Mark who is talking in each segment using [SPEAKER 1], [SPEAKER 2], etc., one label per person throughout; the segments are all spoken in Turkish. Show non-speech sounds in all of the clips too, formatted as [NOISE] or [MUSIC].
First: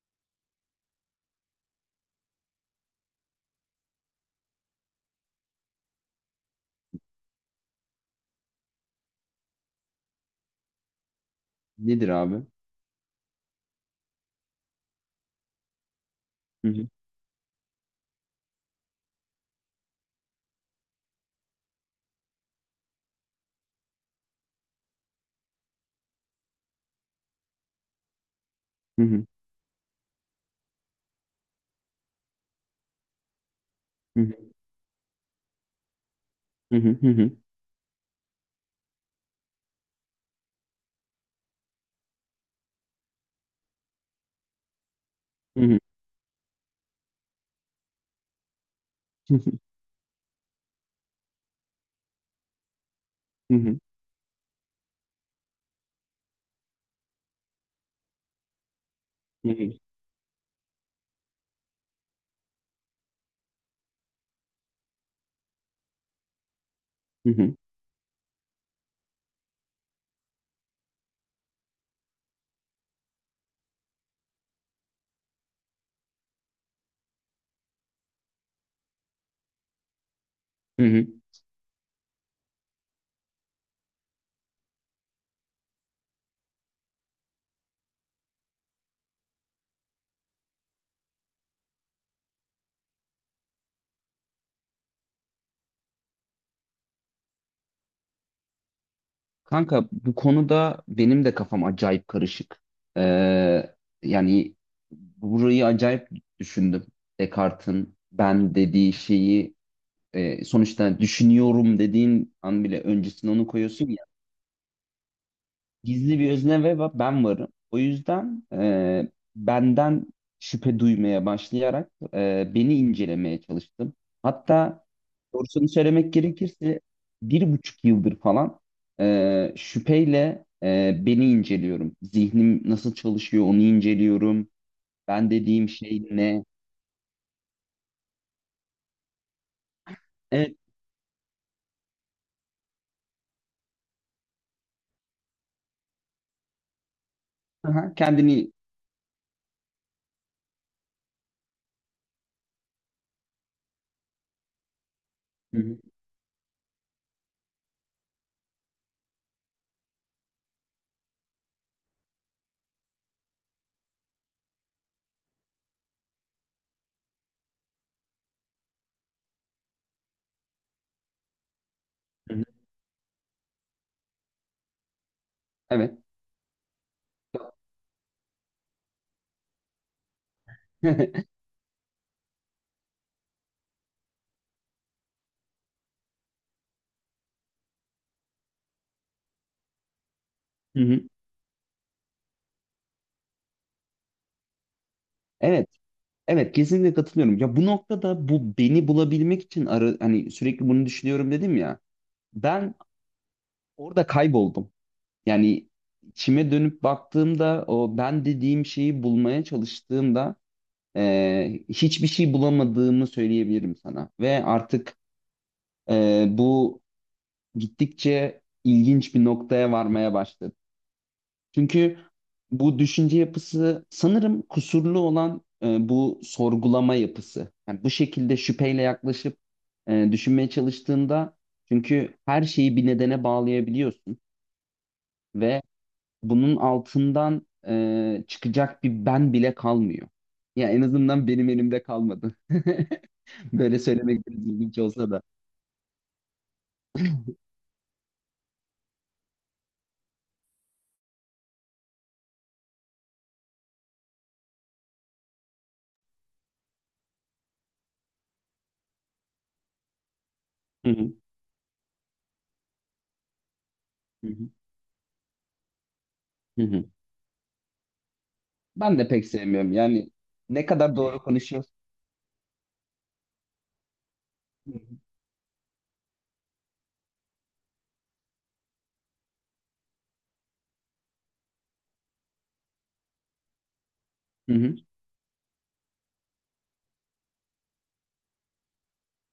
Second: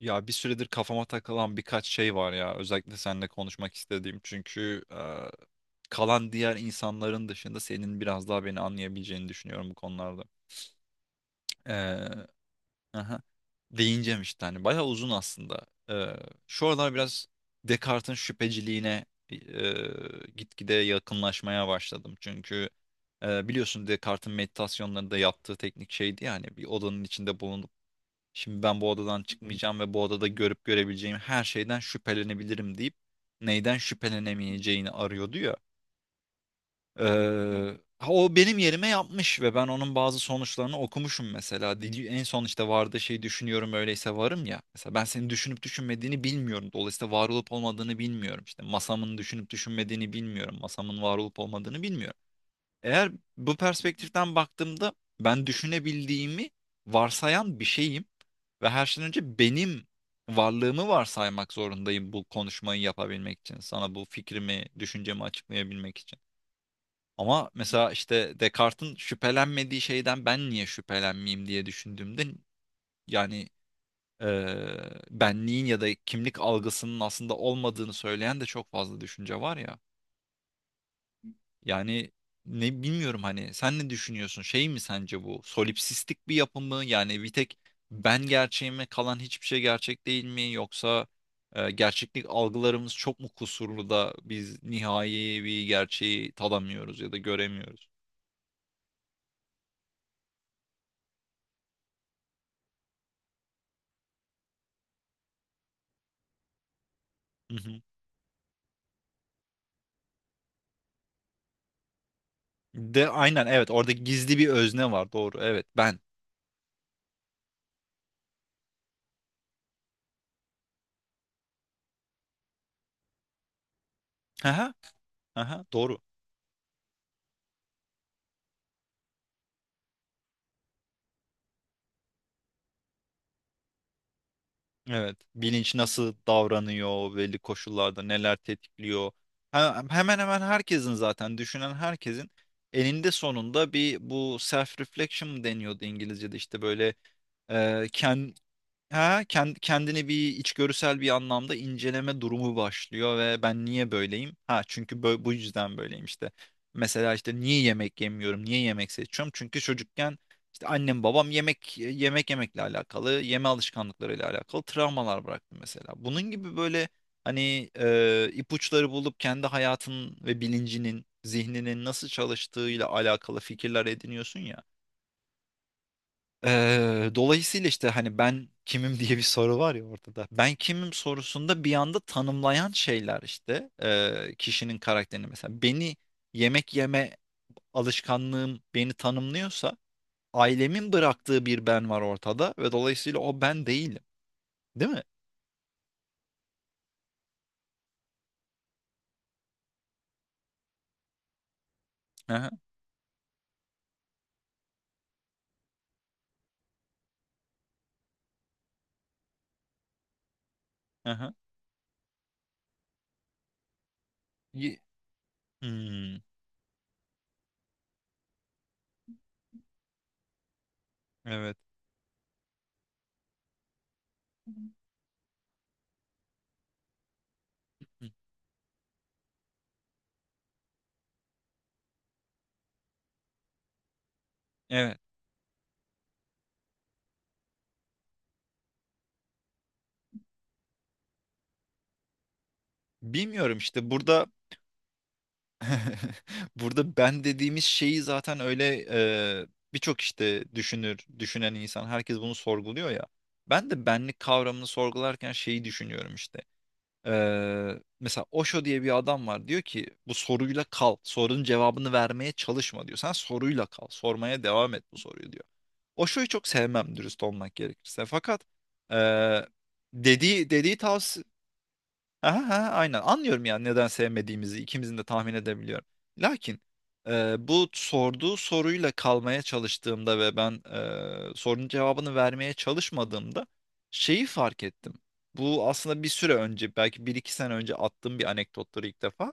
[SPEAKER 1] Ya bir süredir kafama takılan birkaç şey var ya. Özellikle seninle konuşmak istediğim. Çünkü kalan diğer insanların dışında senin biraz daha beni anlayabileceğini düşünüyorum bu konularda. E,
[SPEAKER 2] Nedir abi?
[SPEAKER 1] aha, değineceğim işte hani. Bayağı uzun aslında. Şu
[SPEAKER 2] Hı hı.
[SPEAKER 1] aralar biraz Descartes'in şüpheciliğine e, gitgide yakınlaşmaya başladım. Çünkü biliyorsun Descartes'in meditasyonlarında yaptığı teknik şeydi, yani bir odanın içinde bulunduğun. Şimdi ben bu
[SPEAKER 2] Hı
[SPEAKER 1] odadan
[SPEAKER 2] hı.
[SPEAKER 1] çıkmayacağım ve bu odada görüp görebileceğim her şeyden şüphelenebilirim deyip neyden
[SPEAKER 2] Hı hı.
[SPEAKER 1] şüphelenemeyeceğini arıyordu ya.
[SPEAKER 2] Hı hı.
[SPEAKER 1] Ee,
[SPEAKER 2] Hı hı.
[SPEAKER 1] ha, o benim yerime yapmış ve ben onun bazı sonuçlarını okumuşum mesela. Dili, en son işte vardı şey, düşünüyorum öyleyse varım ya. Mesela ben senin düşünüp
[SPEAKER 2] Hı hı.
[SPEAKER 1] düşünmediğini bilmiyorum. Dolayısıyla var olup olmadığını bilmiyorum. İşte masamın düşünüp düşünmediğini bilmiyorum. Masamın var olup olmadığını bilmiyorum. Eğer bu
[SPEAKER 2] Hı hı.
[SPEAKER 1] perspektiften baktığımda ben düşünebildiğimi varsayan bir şeyim ve her şeyden önce
[SPEAKER 2] Hı hı.
[SPEAKER 1] benim varlığımı varsaymak zorundayım bu konuşmayı yapabilmek için. Sana bu fikrimi, düşüncemi açıklayabilmek için.
[SPEAKER 2] Hı
[SPEAKER 1] Ama
[SPEAKER 2] hı.
[SPEAKER 1] mesela işte Descartes'in şüphelenmediği şeyden ben niye şüphelenmeyeyim diye düşündüğümde, yani eee benliğin ya da kimlik algısının aslında olmadığını söyleyen de çok fazla düşünce var ya.
[SPEAKER 2] Hı hı.
[SPEAKER 1] Yani ne bilmiyorum, hani sen ne düşünüyorsun? Şey mi sence bu? Solipsistik bir yapı mı? Yani bir tek ben gerçeğime kalan hiçbir şey gerçek değil mi? Yoksa gerçeklik algılarımız çok mu kusurlu da biz nihai bir gerçeği tadamıyoruz ya da göremiyoruz?
[SPEAKER 2] Kanka bu konuda benim de kafam acayip karışık. Ee, Yani burayı acayip düşündüm.
[SPEAKER 1] Hı hı.
[SPEAKER 2] Descartes'in ben dediği şeyi sonuçta düşünüyorum dediğin an bile
[SPEAKER 1] De
[SPEAKER 2] öncesine
[SPEAKER 1] aynen,
[SPEAKER 2] onu
[SPEAKER 1] evet,
[SPEAKER 2] koyuyorsun
[SPEAKER 1] orada
[SPEAKER 2] ya.
[SPEAKER 1] gizli bir özne var, doğru, evet, ben.
[SPEAKER 2] Gizli bir özne ve ben varım. O yüzden benden şüphe duymaya başlayarak beni incelemeye çalıştım.
[SPEAKER 1] Aha,
[SPEAKER 2] Hatta
[SPEAKER 1] aha,
[SPEAKER 2] doğrusunu
[SPEAKER 1] doğru.
[SPEAKER 2] söylemek gerekirse 1,5 yıldır falan şüpheyle beni inceliyorum. Zihnim nasıl çalışıyor onu inceliyorum.
[SPEAKER 1] Evet.
[SPEAKER 2] Ben dediğim
[SPEAKER 1] Bilinç
[SPEAKER 2] şey
[SPEAKER 1] nasıl
[SPEAKER 2] ne?
[SPEAKER 1] davranıyor, belli koşullarda neler tetikliyor. He- Hemen hemen
[SPEAKER 2] Evet.
[SPEAKER 1] herkesin, zaten düşünen herkesin eninde sonunda bir bu self reflection mı deniyordu İngilizce'de, işte böyle.
[SPEAKER 2] Aha, kendini...
[SPEAKER 1] Kendini bir içgörüsel bir anlamda inceleme durumu başlıyor ve ben niye böyleyim? Ha, çünkü bu
[SPEAKER 2] Hı
[SPEAKER 1] yüzden
[SPEAKER 2] hı,
[SPEAKER 1] böyleyim işte. Mesela işte niye yemek yemiyorum? Niye yemek seçiyorum? Çünkü çocukken işte annem babam yemekle alakalı, yeme alışkanlıklarıyla alakalı travmalar bıraktı mesela. Bunun gibi böyle hani ipuçları bulup kendi hayatın ve bilincinin, zihninin nasıl
[SPEAKER 2] hı hı.
[SPEAKER 1] çalıştığıyla alakalı fikirler ediniyorsun ya.
[SPEAKER 2] Evet.
[SPEAKER 1] Dolayısıyla işte hani ben kimim [LAUGHS] diye bir soru var ya ortada. Ben kimim
[SPEAKER 2] [LAUGHS]
[SPEAKER 1] sorusunda bir anda tanımlayan şeyler işte kişinin karakterini, mesela beni yemek yeme alışkanlığım beni tanımlıyorsa
[SPEAKER 2] Hı
[SPEAKER 1] ailemin
[SPEAKER 2] hı.
[SPEAKER 1] bıraktığı bir ben var ortada ve dolayısıyla o ben değilim. Değil mi?
[SPEAKER 2] Evet. Evet, kesinlikle katılıyorum. Ya bu noktada bu beni bulabilmek için ara, hani sürekli bunu düşünüyorum dedim ya.
[SPEAKER 1] Aha,
[SPEAKER 2] Ben orada kayboldum. Yani içime dönüp baktığımda o ben dediğim şeyi bulmaya çalıştığımda
[SPEAKER 1] aha.
[SPEAKER 2] hiçbir şey bulamadığımı söyleyebilirim sana. Ve
[SPEAKER 1] Ye-
[SPEAKER 2] artık
[SPEAKER 1] Hmm,
[SPEAKER 2] bu gittikçe ilginç bir noktaya varmaya başladı.
[SPEAKER 1] evet.
[SPEAKER 2] Çünkü bu düşünce yapısı sanırım
[SPEAKER 1] Hı.
[SPEAKER 2] kusurlu olan bu sorgulama yapısı. Yani bu şekilde şüpheyle yaklaşıp düşünmeye çalıştığında çünkü her şeyi bir nedene bağlayabiliyorsun
[SPEAKER 1] Evet.
[SPEAKER 2] ve bunun altından çıkacak bir ben bile kalmıyor. Ya en azından benim elimde kalmadı. [LAUGHS]
[SPEAKER 1] Bilmiyorum
[SPEAKER 2] Böyle
[SPEAKER 1] işte burada.
[SPEAKER 2] söylemek biraz ilginç olsa da.
[SPEAKER 1] [LAUGHS] Burada ben dediğimiz şeyi zaten öyle e, birçok işte düşünür, düşünen insan, herkes bunu sorguluyor ya. Ben de benlik kavramını sorgularken şeyi düşünüyorum işte. E, mesela Osho diye bir adam var, diyor ki bu soruyla
[SPEAKER 2] Hı
[SPEAKER 1] kal,
[SPEAKER 2] hı,
[SPEAKER 1] sorunun cevabını vermeye çalışma diyor. Sen soruyla kal,
[SPEAKER 2] hı
[SPEAKER 1] sormaya
[SPEAKER 2] hı,
[SPEAKER 1] devam et bu soruyu diyor. Osho'yu çok
[SPEAKER 2] hı hı.
[SPEAKER 1] sevmem, dürüst olmak gerekirse. Fakat e,
[SPEAKER 2] Ben de pek sevmiyorum. Yani
[SPEAKER 1] dediği
[SPEAKER 2] ne
[SPEAKER 1] dediği
[SPEAKER 2] kadar doğru
[SPEAKER 1] tavsiye.
[SPEAKER 2] konuşuyorsun.
[SPEAKER 1] Aha, aha, aynen, anlıyorum yani neden sevmediğimizi
[SPEAKER 2] Hı
[SPEAKER 1] ikimizin de tahmin edebiliyorum. Lakin bu sorduğu soruyla kalmaya çalıştığımda ve ben sorunun cevabını vermeye çalışmadığımda şeyi
[SPEAKER 2] hı,
[SPEAKER 1] fark
[SPEAKER 2] hı hı,
[SPEAKER 1] ettim. Bu aslında bir süre önce, belki bir iki sene önce attığım bir anekdottur ilk defa.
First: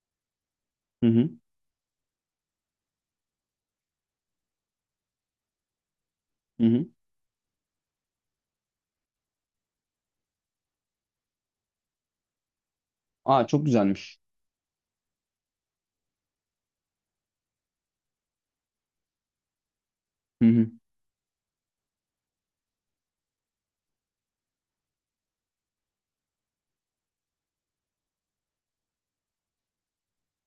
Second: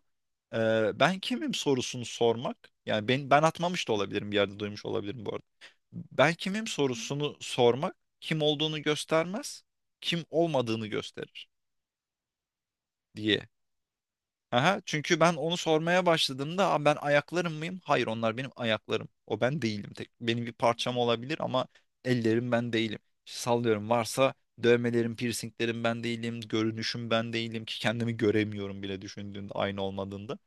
[SPEAKER 2] hı
[SPEAKER 1] Ben
[SPEAKER 2] hı.
[SPEAKER 1] kimim sorusunu sormak, yani ben, ben atmamış da olabilirim, bir yerde duymuş olabilirim bu arada. Ben
[SPEAKER 2] Hı
[SPEAKER 1] kimim
[SPEAKER 2] hı.
[SPEAKER 1] sorusunu sormak kim olduğunu göstermez, kim olmadığını gösterir diye.
[SPEAKER 2] Aa, çok güzelmiş.
[SPEAKER 1] Aha, çünkü ben onu sormaya başladığımda, "Aa, ben ayaklarım mıyım? Hayır, onlar benim ayaklarım. O ben değilim. Tek, benim
[SPEAKER 2] Hı
[SPEAKER 1] bir
[SPEAKER 2] hı.
[SPEAKER 1] parçam olabilir ama ellerim ben değilim. İşte sallıyorum, varsa dövmelerim, piercinglerim ben değilim. Görünüşüm ben değilim ki kendimi göremiyorum bile düşündüğünde aynı olmadığında.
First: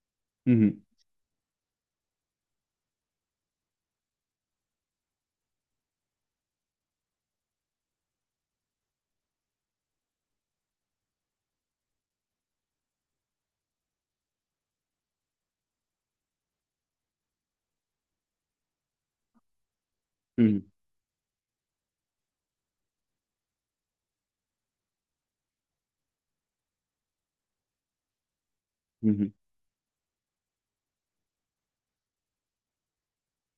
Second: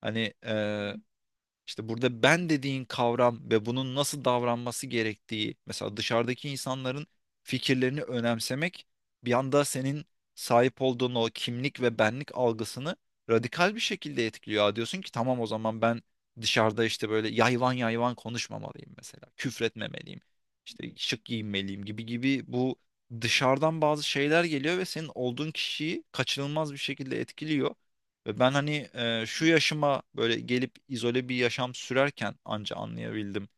[SPEAKER 1] Hani
[SPEAKER 2] Hı hı.
[SPEAKER 1] işte burada ben dediğin kavram ve bunun nasıl davranması gerektiği, mesela dışarıdaki insanların fikirlerini önemsemek bir anda senin sahip olduğun o kimlik ve benlik algısını radikal bir şekilde etkiliyor. Aa, diyorsun ki tamam, o zaman ben dışarıda işte böyle yayvan yayvan konuşmamalıyım mesela, küfretmemeliyim,
[SPEAKER 2] Hı hı.
[SPEAKER 1] işte şık giyinmeliyim gibi gibi, bu dışarıdan bazı şeyler geliyor ve senin olduğun kişiyi kaçınılmaz bir şekilde etkiliyor. Ve ben hani
[SPEAKER 2] Hı hı.
[SPEAKER 1] şu yaşıma böyle gelip izole bir yaşam sürerken anca anlayabildim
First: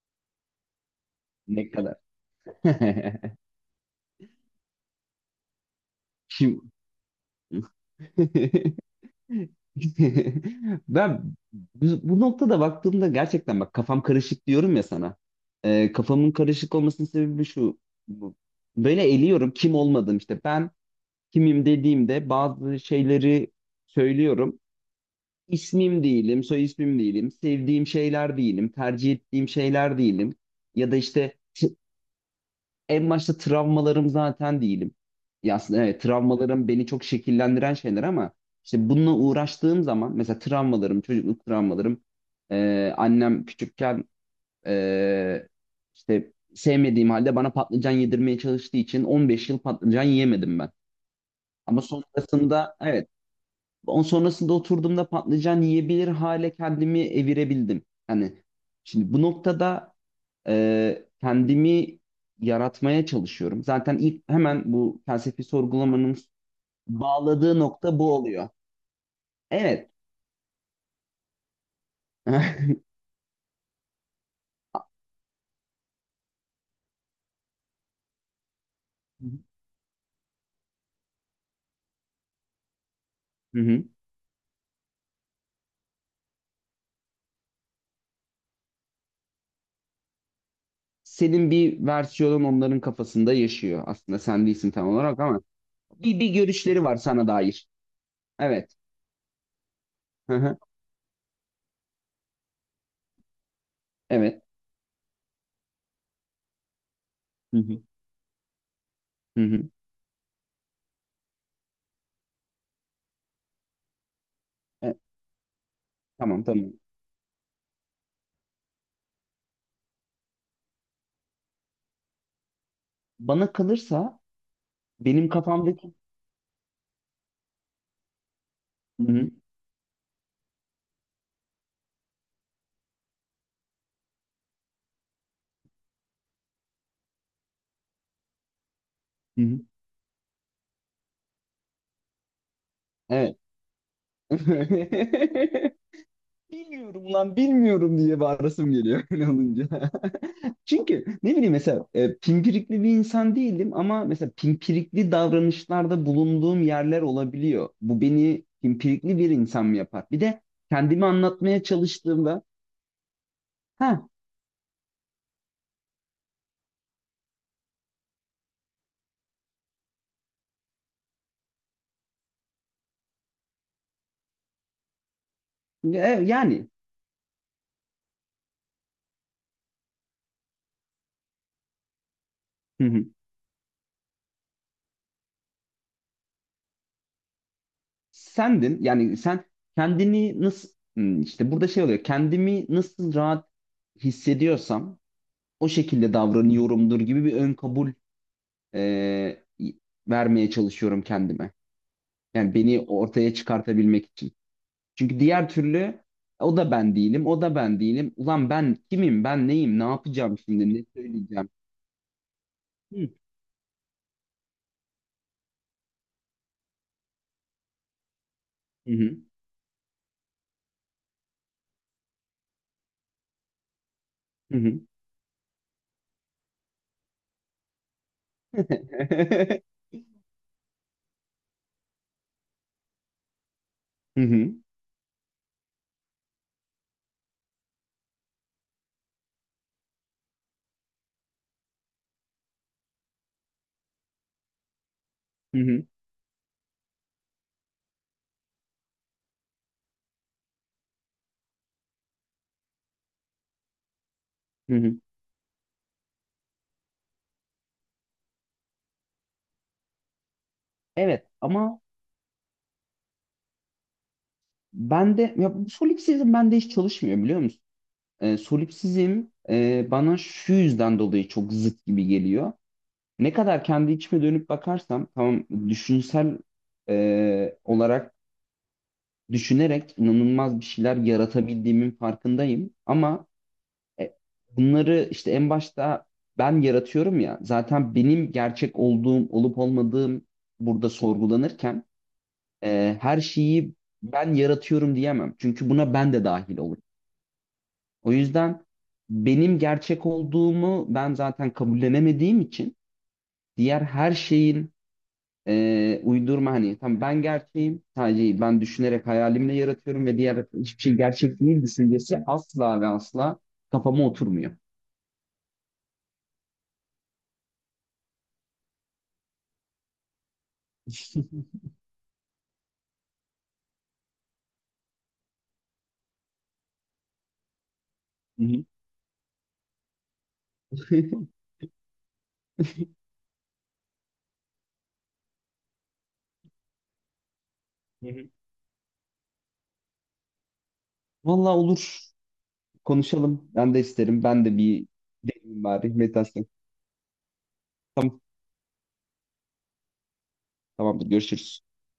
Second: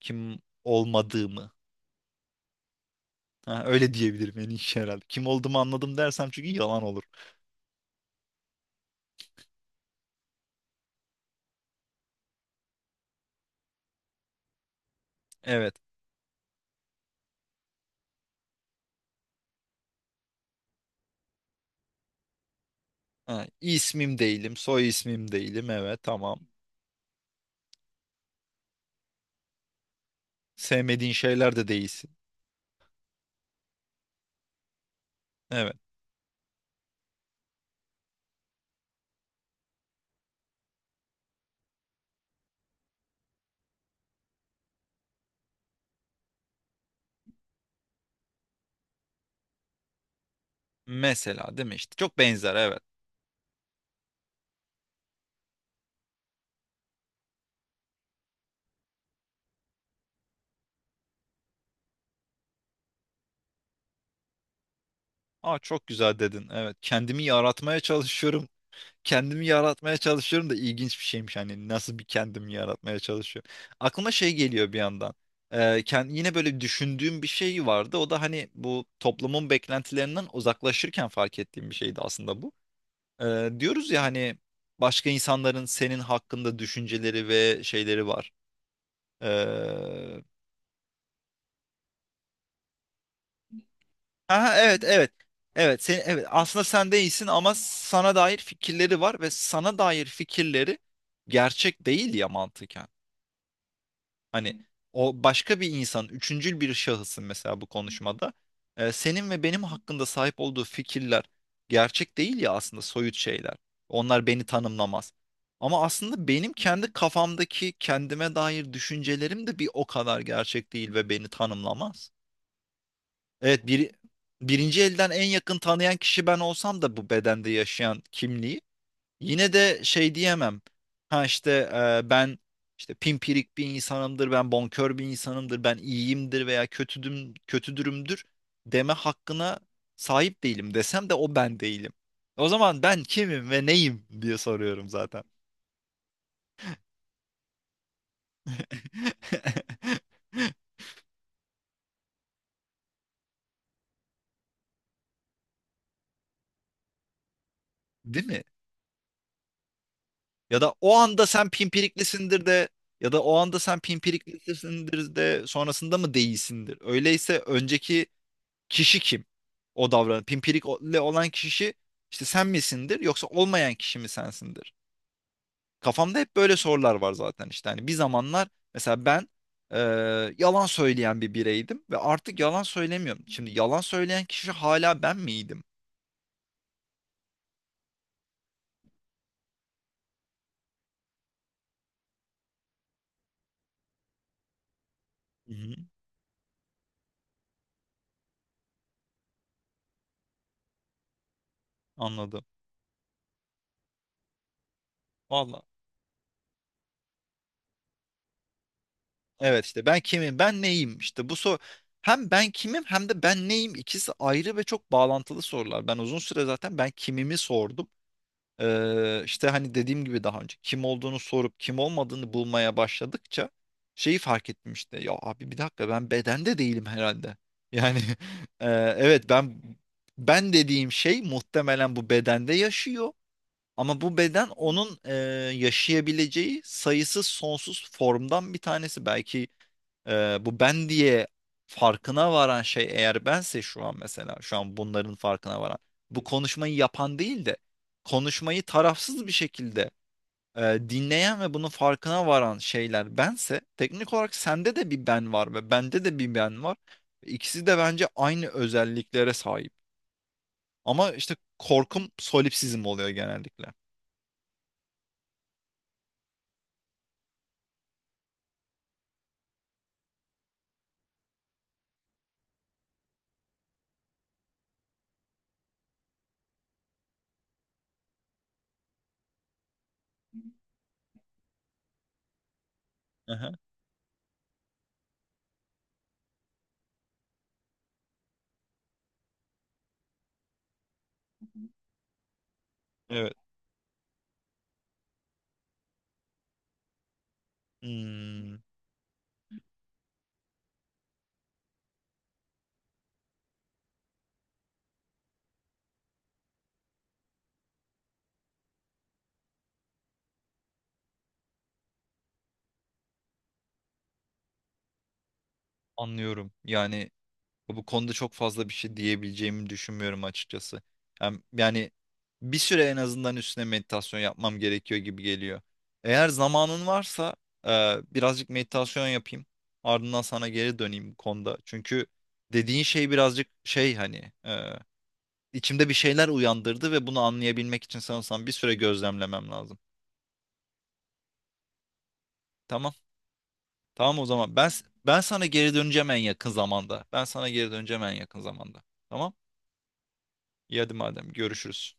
[SPEAKER 1] kim olmadığımı.
[SPEAKER 2] Ne kadar. [LAUGHS]
[SPEAKER 1] Ha, öyle diyebilirim en iyi şey herhalde. Kim olduğumu anladım dersem çünkü
[SPEAKER 2] Şimdi
[SPEAKER 1] yalan olur.
[SPEAKER 2] [LAUGHS] ben bu noktada baktığımda gerçekten bak kafam karışık diyorum ya sana.
[SPEAKER 1] Evet.
[SPEAKER 2] Kafamın karışık olmasının sebebi şu. Bu- Böyle eliyorum kim olmadım işte. Ben kimim dediğimde bazı
[SPEAKER 1] Ha,
[SPEAKER 2] şeyleri
[SPEAKER 1] ismim değilim,
[SPEAKER 2] söylüyorum.
[SPEAKER 1] soy ismim değilim. Evet,
[SPEAKER 2] İsmim
[SPEAKER 1] tamam.
[SPEAKER 2] değilim, soy ismim değilim, sevdiğim şeyler değilim, tercih ettiğim şeyler değilim. Ya da
[SPEAKER 1] Sevmediğin
[SPEAKER 2] işte
[SPEAKER 1] şeyler de değilsin.
[SPEAKER 2] en başta travmalarım zaten değilim. Ya
[SPEAKER 1] Evet.
[SPEAKER 2] aslında evet travmalarım beni çok şekillendiren şeyler ama işte bununla uğraştığım zaman mesela travmalarım, çocukluk travmalarım, annem küçükken e, işte sevmediğim halde bana patlıcan yedirmeye çalıştığı için 15 yıl patlıcan yiyemedim ben.
[SPEAKER 1] Mesela değil mi
[SPEAKER 2] Ama
[SPEAKER 1] işte? Çok benzer,
[SPEAKER 2] sonrasında
[SPEAKER 1] evet.
[SPEAKER 2] evet, on sonrasında oturduğumda patlıcan yiyebilir hale kendimi evirebildim. Hani şimdi bu noktada kendimi yaratmaya çalışıyorum. Zaten ilk hemen bu felsefi
[SPEAKER 1] Aa, çok
[SPEAKER 2] sorgulamanın
[SPEAKER 1] güzel dedin. Evet. Kendimi
[SPEAKER 2] bağladığı
[SPEAKER 1] yaratmaya
[SPEAKER 2] nokta bu
[SPEAKER 1] çalışıyorum.
[SPEAKER 2] oluyor.
[SPEAKER 1] Kendimi
[SPEAKER 2] Evet.
[SPEAKER 1] yaratmaya çalışıyorum da ilginç bir şeymiş, hani nasıl bir kendimi
[SPEAKER 2] [LAUGHS]
[SPEAKER 1] yaratmaya çalışıyorum. Aklıma şey geliyor bir yandan. Ee, yine böyle düşündüğüm bir şey vardı. O da hani bu toplumun beklentilerinden uzaklaşırken fark ettiğim bir şeydi aslında bu.
[SPEAKER 2] Hı hı.
[SPEAKER 1] Diyoruz ya hani başka insanların senin hakkında düşünceleri ve şeyleri var. Ee,
[SPEAKER 2] Senin bir versiyonun onların kafasında yaşıyor. Aslında sen
[SPEAKER 1] aha,
[SPEAKER 2] değilsin
[SPEAKER 1] evet,
[SPEAKER 2] tam
[SPEAKER 1] evet.
[SPEAKER 2] olarak ama
[SPEAKER 1] Evet, sen,
[SPEAKER 2] bir,
[SPEAKER 1] evet,
[SPEAKER 2] bir
[SPEAKER 1] aslında
[SPEAKER 2] görüşleri
[SPEAKER 1] sen
[SPEAKER 2] var
[SPEAKER 1] değilsin
[SPEAKER 2] sana
[SPEAKER 1] ama
[SPEAKER 2] dair.
[SPEAKER 1] sana dair
[SPEAKER 2] Evet.
[SPEAKER 1] fikirleri var ve sana dair
[SPEAKER 2] Hı hı.
[SPEAKER 1] fikirleri gerçek değil ya, mantıken.
[SPEAKER 2] Evet.
[SPEAKER 1] Hani o başka bir insan, üçüncül bir şahısın
[SPEAKER 2] Hı
[SPEAKER 1] mesela bu
[SPEAKER 2] hı.
[SPEAKER 1] konuşmada. Senin
[SPEAKER 2] Hı
[SPEAKER 1] ve benim
[SPEAKER 2] hı.
[SPEAKER 1] hakkında sahip olduğu fikirler gerçek değil ya, aslında soyut şeyler. Onlar beni
[SPEAKER 2] E,
[SPEAKER 1] tanımlamaz. Ama aslında
[SPEAKER 2] tamam,
[SPEAKER 1] benim
[SPEAKER 2] tamam.
[SPEAKER 1] kendi kafamdaki kendime dair düşüncelerim de bir o kadar gerçek değil ve beni tanımlamaz.
[SPEAKER 2] Bana
[SPEAKER 1] Evet,
[SPEAKER 2] kalırsa
[SPEAKER 1] birinci elden en
[SPEAKER 2] benim
[SPEAKER 1] yakın
[SPEAKER 2] kafamdaki...
[SPEAKER 1] tanıyan kişi ben olsam da bu bedende yaşayan kimliği
[SPEAKER 2] Hı hı.
[SPEAKER 1] yine de şey diyemem. Ha işte ben işte pimpirik bir insanımdır, ben bonkör bir insanımdır, ben iyiyimdir veya kötüdüm, kötüdürümdür deme
[SPEAKER 2] Hı
[SPEAKER 1] hakkına
[SPEAKER 2] hı.
[SPEAKER 1] sahip değilim desem de o ben değilim. O zaman ben
[SPEAKER 2] Evet.
[SPEAKER 1] kimim ve neyim diye soruyorum zaten.
[SPEAKER 2] [LAUGHS] Bilmiyorum lan, bilmiyorum diye bağırasım geliyor [LAUGHS] öyle olunca.
[SPEAKER 1] [LAUGHS]
[SPEAKER 2] Çünkü ne bileyim mesela pimpirikli bir insan değilim ama mesela pimpirikli davranışlarda bulunduğum yerler olabiliyor. Bu
[SPEAKER 1] Değil mi?
[SPEAKER 2] beni pimpirikli bir insan mı yapar? Bir de
[SPEAKER 1] Ya da o
[SPEAKER 2] kendimi
[SPEAKER 1] anda sen
[SPEAKER 2] anlatmaya çalıştığımda
[SPEAKER 1] pimpiriklisindir de,
[SPEAKER 2] ha
[SPEAKER 1] sonrasında mı değilsindir? Öyleyse önceki kişi kim? O davran. Pimpirikle olan kişi işte sen misindir yoksa olmayan kişi mi sensindir? Kafamda
[SPEAKER 2] e,
[SPEAKER 1] hep böyle
[SPEAKER 2] yani
[SPEAKER 1] sorular var zaten işte. Hani bir zamanlar mesela ben e, yalan söyleyen bir bireydim ve artık yalan
[SPEAKER 2] hı hı,
[SPEAKER 1] söylemiyorum. Şimdi yalan söyleyen kişi hala ben miydim?
[SPEAKER 2] sendin yani sen kendini nasıl işte burada şey oluyor, kendimi nasıl rahat hissediyorsam
[SPEAKER 1] Hı
[SPEAKER 2] o
[SPEAKER 1] hı,
[SPEAKER 2] şekilde davranıyorumdur gibi bir ön kabul e, vermeye çalışıyorum kendime.
[SPEAKER 1] anladım.
[SPEAKER 2] Yani beni ortaya çıkartabilmek için. Çünkü diğer
[SPEAKER 1] Valla.
[SPEAKER 2] türlü o da ben değilim, o da ben değilim. Ulan ben kimim, ben
[SPEAKER 1] Evet,
[SPEAKER 2] neyim, ne
[SPEAKER 1] işte ben kimim,
[SPEAKER 2] yapacağım
[SPEAKER 1] ben
[SPEAKER 2] şimdi, ne
[SPEAKER 1] neyim? İşte bu
[SPEAKER 2] söyleyeceğim?
[SPEAKER 1] soru, hem ben kimim
[SPEAKER 2] Hı
[SPEAKER 1] hem de ben neyim, ikisi ayrı ve çok bağlantılı sorular. Ben uzun süre zaten ben kimimi sordum.
[SPEAKER 2] hı,
[SPEAKER 1] İşte hani dediğim gibi daha önce kim olduğunu sorup kim olmadığını bulmaya başladıkça şeyi fark
[SPEAKER 2] hı
[SPEAKER 1] ettim
[SPEAKER 2] hı.
[SPEAKER 1] işte. Ya abi, bir dakika, ben bedende değilim herhalde. Yani [LAUGHS] e, evet, ben,
[SPEAKER 2] [LAUGHS]
[SPEAKER 1] ben dediğim şey muhtemelen bu bedende yaşıyor. Ama bu
[SPEAKER 2] Hı
[SPEAKER 1] beden
[SPEAKER 2] hı,
[SPEAKER 1] onun yaşayabileceği sayısız sonsuz formdan bir tanesi. Belki bu ben diye farkına varan şey eğer bense, şu an, mesela şu an bunların farkına
[SPEAKER 2] hı
[SPEAKER 1] varan
[SPEAKER 2] hı.
[SPEAKER 1] bu konuşmayı yapan değil de konuşmayı tarafsız bir şekilde dinleyen ve bunun farkına varan şeyler bense, teknik olarak
[SPEAKER 2] Hı
[SPEAKER 1] sende de
[SPEAKER 2] hı.
[SPEAKER 1] bir ben var ve bende de bir ben var. İkisi de bence aynı özelliklere sahip. Ama
[SPEAKER 2] Evet
[SPEAKER 1] işte
[SPEAKER 2] ama
[SPEAKER 1] korkum solipsizm oluyor genellikle.
[SPEAKER 2] bende, ya bu solipsizm bende hiç çalışmıyor biliyor musun? Solipsizm bana şu yüzden dolayı çok zıt gibi geliyor. Ne kadar kendi içime dönüp bakarsam tamam, düşünsel olarak düşünerek inanılmaz bir şeyler yaratabildiğimin farkındayım ama
[SPEAKER 1] Aha,
[SPEAKER 2] E, bunları işte en başta ben yaratıyorum ya. Zaten benim gerçek olduğum, olup olmadığım burada sorgulanırken her
[SPEAKER 1] evet.
[SPEAKER 2] şeyi ben yaratıyorum diyemem. Çünkü buna ben de dahil olurum. O
[SPEAKER 1] Hmm,
[SPEAKER 2] yüzden benim gerçek olduğumu ben zaten kabullenemediğim için diğer her şeyin uydurma, hani tam ben gerçeğim sadece ben düşünerek hayalimle yaratıyorum ve diğer hiçbir şey gerçek değil düşüncesi asla ve asla kafama oturmuyor.
[SPEAKER 1] anlıyorum. Yani bu konuda çok fazla bir şey diyebileceğimi düşünmüyorum açıkçası.
[SPEAKER 2] [LAUGHS]
[SPEAKER 1] Yani bir süre en azından üstüne meditasyon yapmam gerekiyor gibi geliyor. Eğer zamanın varsa e,
[SPEAKER 2] Hı
[SPEAKER 1] birazcık
[SPEAKER 2] hı.
[SPEAKER 1] meditasyon yapayım. Ardından sana geri döneyim bu
[SPEAKER 2] [LAUGHS]
[SPEAKER 1] konuda. Çünkü dediğin şey birazcık şey, hani içimde bir şeyler uyandırdı ve bunu anlayabilmek için
[SPEAKER 2] Hı hı.
[SPEAKER 1] sanırsam bir süre gözlemlemem lazım.
[SPEAKER 2] Vallahi olur.
[SPEAKER 1] Tamam.
[SPEAKER 2] Konuşalım. Ben de
[SPEAKER 1] Tamam
[SPEAKER 2] isterim.
[SPEAKER 1] o
[SPEAKER 2] Ben
[SPEAKER 1] zaman.
[SPEAKER 2] de
[SPEAKER 1] Ben
[SPEAKER 2] bir
[SPEAKER 1] ben sana
[SPEAKER 2] deneyim
[SPEAKER 1] geri
[SPEAKER 2] bari
[SPEAKER 1] döneceğim en
[SPEAKER 2] meditasyon.
[SPEAKER 1] yakın zamanda. Ben sana geri döneceğim en
[SPEAKER 2] Tamam.
[SPEAKER 1] yakın zamanda. Tamam? İyi, hadi
[SPEAKER 2] Tamamdır.
[SPEAKER 1] madem,
[SPEAKER 2] Görüşürüz.
[SPEAKER 1] görüşürüz.